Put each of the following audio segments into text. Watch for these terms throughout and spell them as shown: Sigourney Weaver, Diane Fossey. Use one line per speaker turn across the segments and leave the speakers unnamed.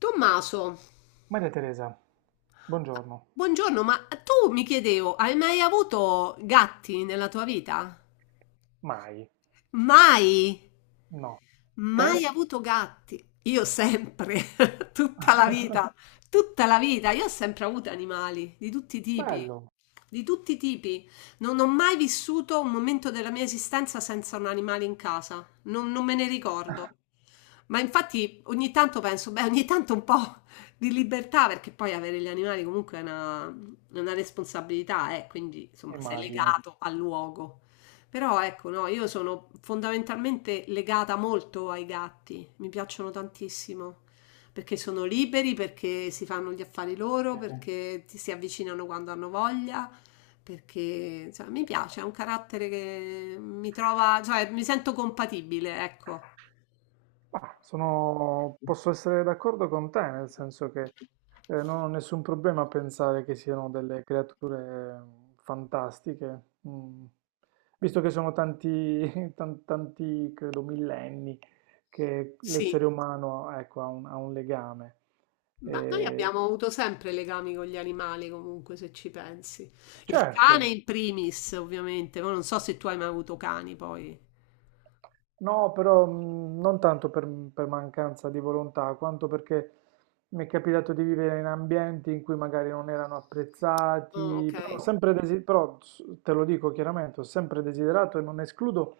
Tommaso,
Maria Teresa, buongiorno.
buongiorno, ma tu mi chiedevo, hai mai avuto gatti nella tua vita?
Mai.
Mai?
No. Te?
Mai avuto gatti? Io sempre, tutta la vita, tutta la vita. Io ho sempre avuto animali di tutti i tipi,
Bello,
di tutti i tipi. Non ho mai vissuto un momento della mia esistenza senza un animale in casa. Non me ne ricordo. Ma infatti ogni tanto penso, beh, ogni tanto un po' di libertà, perché poi avere gli animali comunque è una responsabilità, quindi insomma sei
immagino.
legato al luogo. Però ecco, no, io sono fondamentalmente legata molto ai gatti, mi piacciono tantissimo, perché sono liberi, perché si fanno gli affari loro,
Sì.
perché ti si avvicinano quando hanno voglia, perché insomma, mi piace, è un carattere che mi trova, cioè mi sento compatibile, ecco.
Ma sono... posso essere d'accordo con te, nel senso che non ho nessun problema a pensare che siano delle creature fantastiche, mm, visto che sono tanti, tanti, credo, millenni che
Sì,
l'essere umano, ecco, ha ha un legame.
ma noi
Eh,
abbiamo avuto sempre legami con gli animali, comunque, se ci pensi. Il cane
certo.
in primis, ovviamente, ma non so se tu hai mai avuto cani poi.
No, però non tanto per mancanza di volontà, quanto perché mi è capitato di vivere in ambienti in cui magari non erano
Oh,
apprezzati, però, ho
ok.
sempre te lo dico chiaramente, ho sempre desiderato e non escludo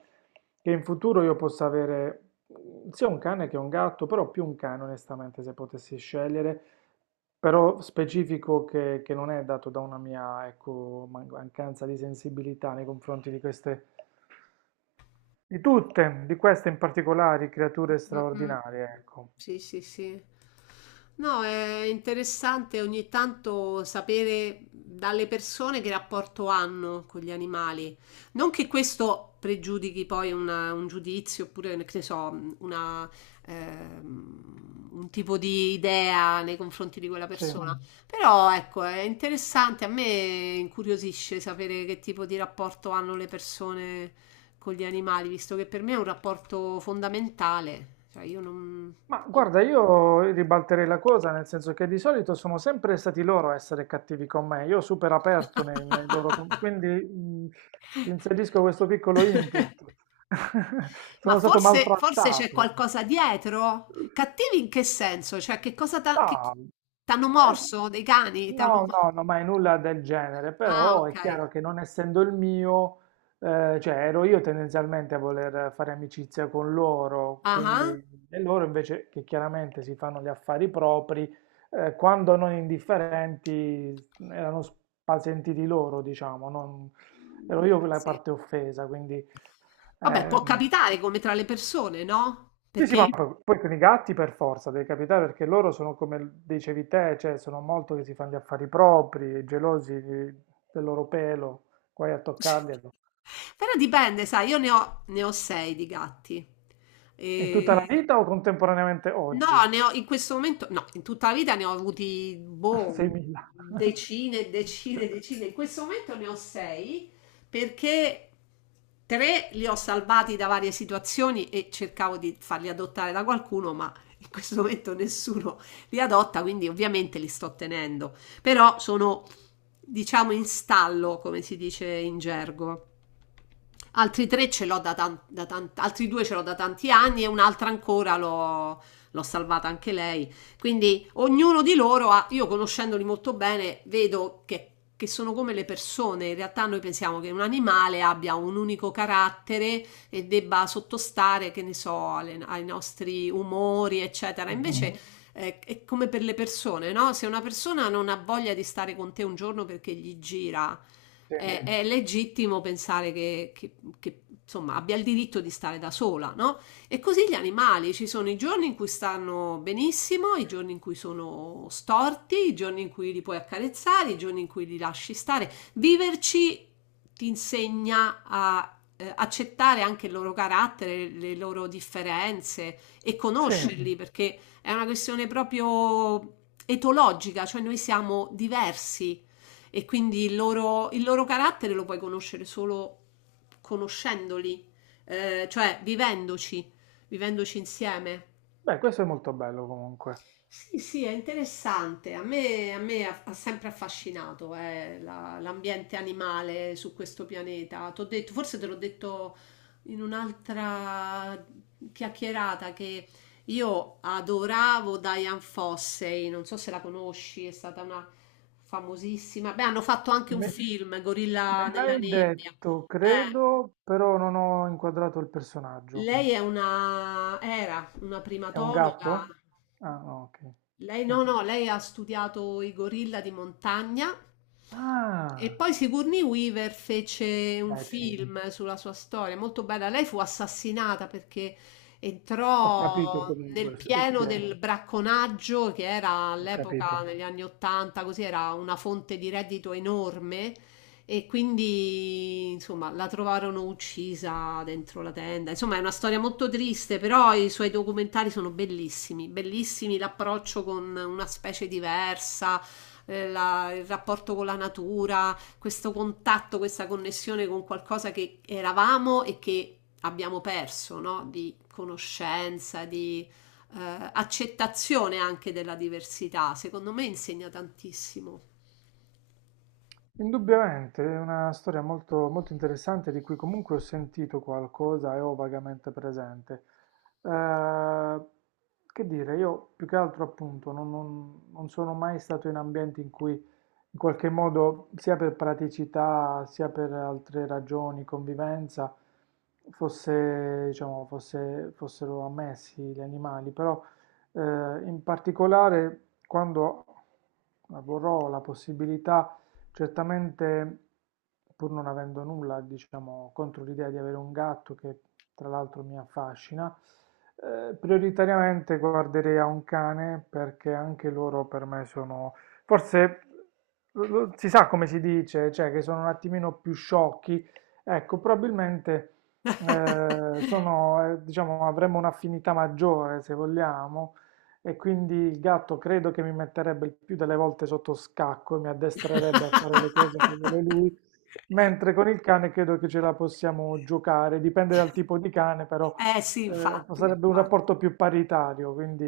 che in futuro io possa avere sia un cane che un gatto, però più un cane onestamente se potessi scegliere, però specifico che non è dato da una mia, ecco, mancanza di sensibilità nei confronti di queste, di tutte, di queste in particolare, creature
Mm, mm. Mm.
straordinarie, ecco.
Sì, sì, sì. No, è interessante ogni tanto sapere dalle persone che rapporto hanno con gli animali. Non che questo pregiudichi poi un giudizio oppure, che ne so, un tipo di idea nei confronti di quella
Sì.
persona. Mm. Però ecco, è interessante, a me incuriosisce sapere che tipo di rapporto hanno le persone con gli animali, visto che per me è un rapporto fondamentale. Cioè, io non...
Ma guarda, io ribalterei la cosa, nel senso che di solito sono sempre stati loro a essere cattivi con me, io super aperto nei loro... quindi ti inserisco questo piccolo input.
Ma
Sono stato
forse, forse c'è
maltrattato.
qualcosa dietro? Cattivi in che senso? Cioè, che cosa
No,
t'hanno
eh,
morso dei cani? T'hanno...
no, mai nulla del genere,
Ah,
però
ok.
è chiaro che non essendo il mio, cioè ero io tendenzialmente a voler fare amicizia con loro,
Ah,
quindi
ah.
e loro invece che chiaramente si fanno gli affari propri, quando non indifferenti erano spasentiti loro, diciamo,
Mm,
ero io quella
sì.
parte offesa, quindi
Vabbè, può
ehm,
capitare come tra le persone, no?
sì, sì, ma
Perché...
poi con i gatti per forza deve capitare perché loro sono come dicevi te, cioè sono molto che si fanno gli affari propri, gelosi del loro pelo, guai a toccarli.
Però dipende, sai, io ne ho sei di gatti.
In tutta la
E...
vita o contemporaneamente
No,
oggi?
ne ho in questo momento, no, in tutta la vita ne ho avuti, boh,
6.000.
decine, decine, decine. In questo momento ne ho sei perché tre li ho salvati da varie situazioni e cercavo di farli adottare da qualcuno, ma in questo momento nessuno li adotta, quindi ovviamente li sto tenendo. Però sono, diciamo, in stallo, come si dice in gergo. Altri tre ce l'ho altri due ce l'ho da tanti anni e un'altra ancora l'ho salvata anche lei. Quindi ognuno di loro ha, io conoscendoli molto bene, vedo che sono come le persone. In realtà noi pensiamo che un animale abbia un unico carattere e debba sottostare, che ne so, ai nostri umori, eccetera.
Mhm.
Invece è come per le persone, no? Se una persona non ha voglia di stare con te un giorno perché gli gira
Sì.
è legittimo pensare che, insomma, abbia il diritto di stare da sola, no? E così gli animali, ci sono i giorni in cui stanno benissimo, i giorni in cui sono storti, i giorni in cui li puoi accarezzare, i giorni in cui li lasci stare. Viverci ti insegna a accettare anche il loro carattere, le loro differenze e
Sì,
conoscerli, perché è una questione proprio etologica, cioè noi siamo diversi e quindi il loro carattere lo puoi conoscere solo conoscendoli, cioè vivendoci insieme.
beh, questo è molto bello comunque.
Sì, sì, è interessante. A me ha sempre affascinato l'ambiente animale su questo pianeta. T'ho detto, forse te l'ho detto in un'altra chiacchierata che io adoravo Diane Fossey, non so se la conosci, è stata una famosissima. Beh, hanno fatto anche un
Me,
film, Gorilla
me
nella
l'hai
nebbia.
detto,
Eh,
credo, però non ho inquadrato il personaggio.
Lei era una
È un
primatologa.
gatto? Ah, no, ok.
Lei no,
No.
no, lei ha studiato i gorilla di montagna e
Ah.
poi Sigourney Weaver fece un
Beh, sì,
film sulla sua storia, molto bella. Lei fu assassinata perché
ho capito
entrò nel
comunque e chi
pieno
è,
del bracconaggio che era
ho
all'epoca,
capito.
negli anni Ottanta, così era una fonte di reddito enorme e quindi, insomma, la trovarono uccisa dentro la tenda. Insomma, è una storia molto triste, però i suoi documentari sono bellissimi, bellissimi l'approccio con una specie diversa, il rapporto con la natura, questo contatto, questa connessione con qualcosa che eravamo e che abbiamo perso, no? Di conoscenza, di accettazione anche della diversità. Secondo me insegna tantissimo.
Indubbiamente, è una storia molto, molto interessante di cui comunque ho sentito qualcosa e ho vagamente presente. Eh, che dire, io più che altro appunto non sono mai stato in ambienti in cui in qualche modo, sia per praticità, sia per altre ragioni, convivenza, fossero ammessi gli animali, però in particolare quando avrò la possibilità. Certamente, pur non avendo nulla, diciamo, contro l'idea di avere un gatto che tra l'altro mi affascina, prioritariamente guarderei a un cane perché anche loro per me sono, forse si sa come si dice, cioè che sono un attimino più sciocchi. Ecco, probabilmente sono, diciamo, avremmo un'affinità maggiore se vogliamo. E quindi il gatto credo che mi metterebbe il più delle volte sotto scacco e mi addestrerebbe a fare le cose che vuole lui, mentre con il cane credo che ce la possiamo giocare, dipende dal tipo di cane, però
Eh sì, infatti,
sarebbe un
infa
rapporto più paritario, quindi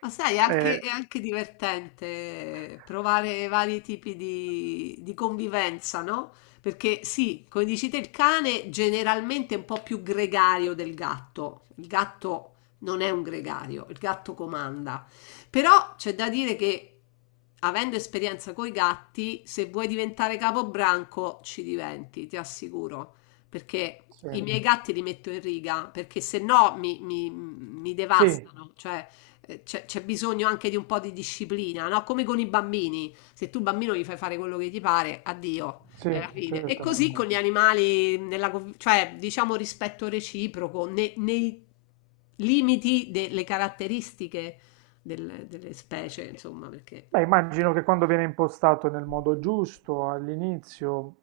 Ma sai, è
eh,
anche divertente provare vari tipi di convivenza, no? Perché sì, come dici te, il cane generalmente è un po' più gregario del gatto. Il gatto non è un gregario, il gatto comanda. Però c'è da dire che avendo esperienza coi gatti, se vuoi diventare capobranco ci diventi, ti assicuro. Perché
sì,
i miei gatti li metto in riga, perché se no mi
sì,
devastano. Cioè, c'è bisogno anche di un po' di disciplina, no? Come con i bambini, se tu bambino gli fai fare quello che ti pare, addio, è
sì,
la fine. E così
certamente.
con gli animali, cioè diciamo rispetto reciproco, nei limiti delle caratteristiche delle specie, insomma, perché
Beh, immagino che quando viene impostato nel modo giusto all'inizio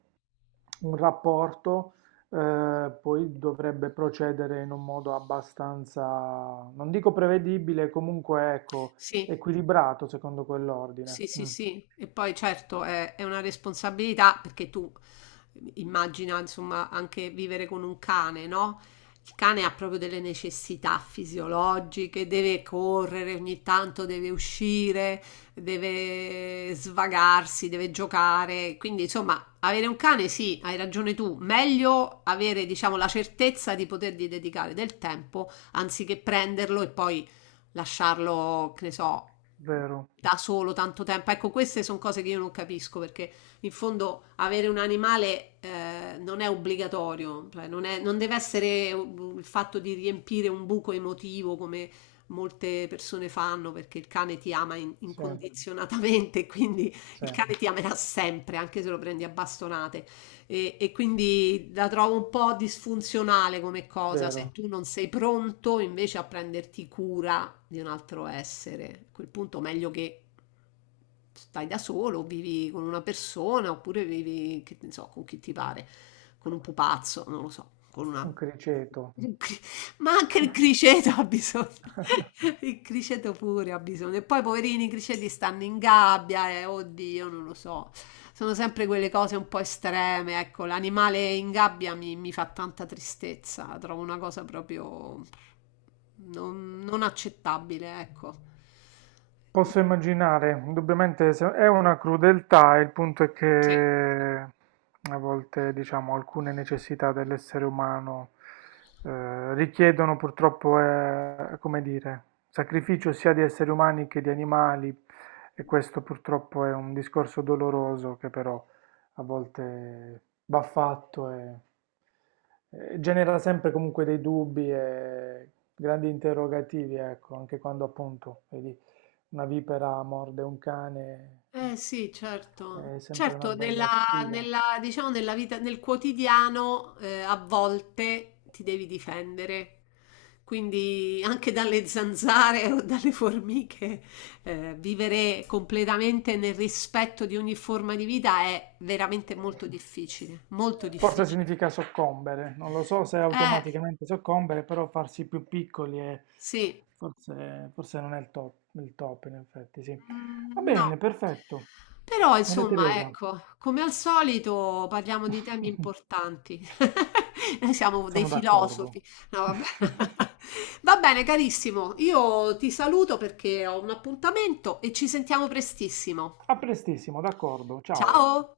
un rapporto, poi dovrebbe procedere in un modo abbastanza, non dico prevedibile, comunque ecco,
sì.
equilibrato secondo quell'ordine.
Sì, sì,
Mm,
sì, e poi certo è una responsabilità perché tu immagina insomma anche vivere con un cane, no? Il cane ha proprio delle necessità fisiologiche, deve correre ogni tanto, deve uscire, deve svagarsi, deve giocare. Quindi insomma avere un cane sì, hai ragione tu, meglio avere diciamo la certezza di potergli dedicare del tempo anziché prenderlo e poi lasciarlo, che ne so
vero,
da solo tanto tempo. Ecco, queste sono cose che io non capisco perché in fondo avere un animale non è obbligatorio, cioè non deve essere il fatto di riempire un buco emotivo come molte persone fanno perché il cane ti ama
sì,
incondizionatamente, quindi
sì,
il cane ti amerà sempre, anche se lo prendi a bastonate. E quindi la trovo un po' disfunzionale come cosa, se
vero,
tu non sei pronto invece a prenderti cura di un altro essere. A quel punto meglio che stai da solo, vivi con una persona, oppure vivi, che ne so, con chi ti pare, con un pupazzo, non lo so, con
un
una...
criceto.
un cri- ma anche il criceto ha bisogno, il criceto pure ha bisogno. E poi, poverini, i criceti stanno in gabbia, oddio, non lo so. Sono sempre quelle cose un po' estreme, ecco, l'animale in gabbia mi fa tanta tristezza, la trovo una cosa proprio non accettabile, ecco.
Posso
Eh,
immaginare, indubbiamente è una crudeltà, il punto è
sì.
che a volte, diciamo, alcune necessità dell'essere umano richiedono purtroppo, come dire, sacrificio sia di esseri umani che di animali e questo purtroppo è un discorso doloroso che però a volte va fatto e genera sempre comunque dei dubbi e grandi interrogativi, ecco, anche quando appunto, vedi una vipera morde un cane,
Eh sì, certo.
è sempre una
Certo,
bella sfida.
diciamo, nella vita, nel quotidiano, a volte ti devi difendere. Quindi anche dalle zanzare o dalle formiche, vivere completamente nel rispetto di ogni forma di vita è veramente molto difficile, molto
Forse
difficile.
significa soccombere, non lo so se
Eh,
automaticamente soccombere, però farsi più piccoli
sì,
forse, forse non è il top, in effetti, sì. Va
mm, no.
bene, perfetto.
Però,
Maria
insomma,
Teresa,
ecco, come al solito parliamo di temi importanti. Noi siamo dei
sono
filosofi.
d'accordo.
No, vabbè. Va bene, carissimo. Io ti saluto perché ho un appuntamento e ci sentiamo prestissimo.
A prestissimo, d'accordo, ciao.
Ciao!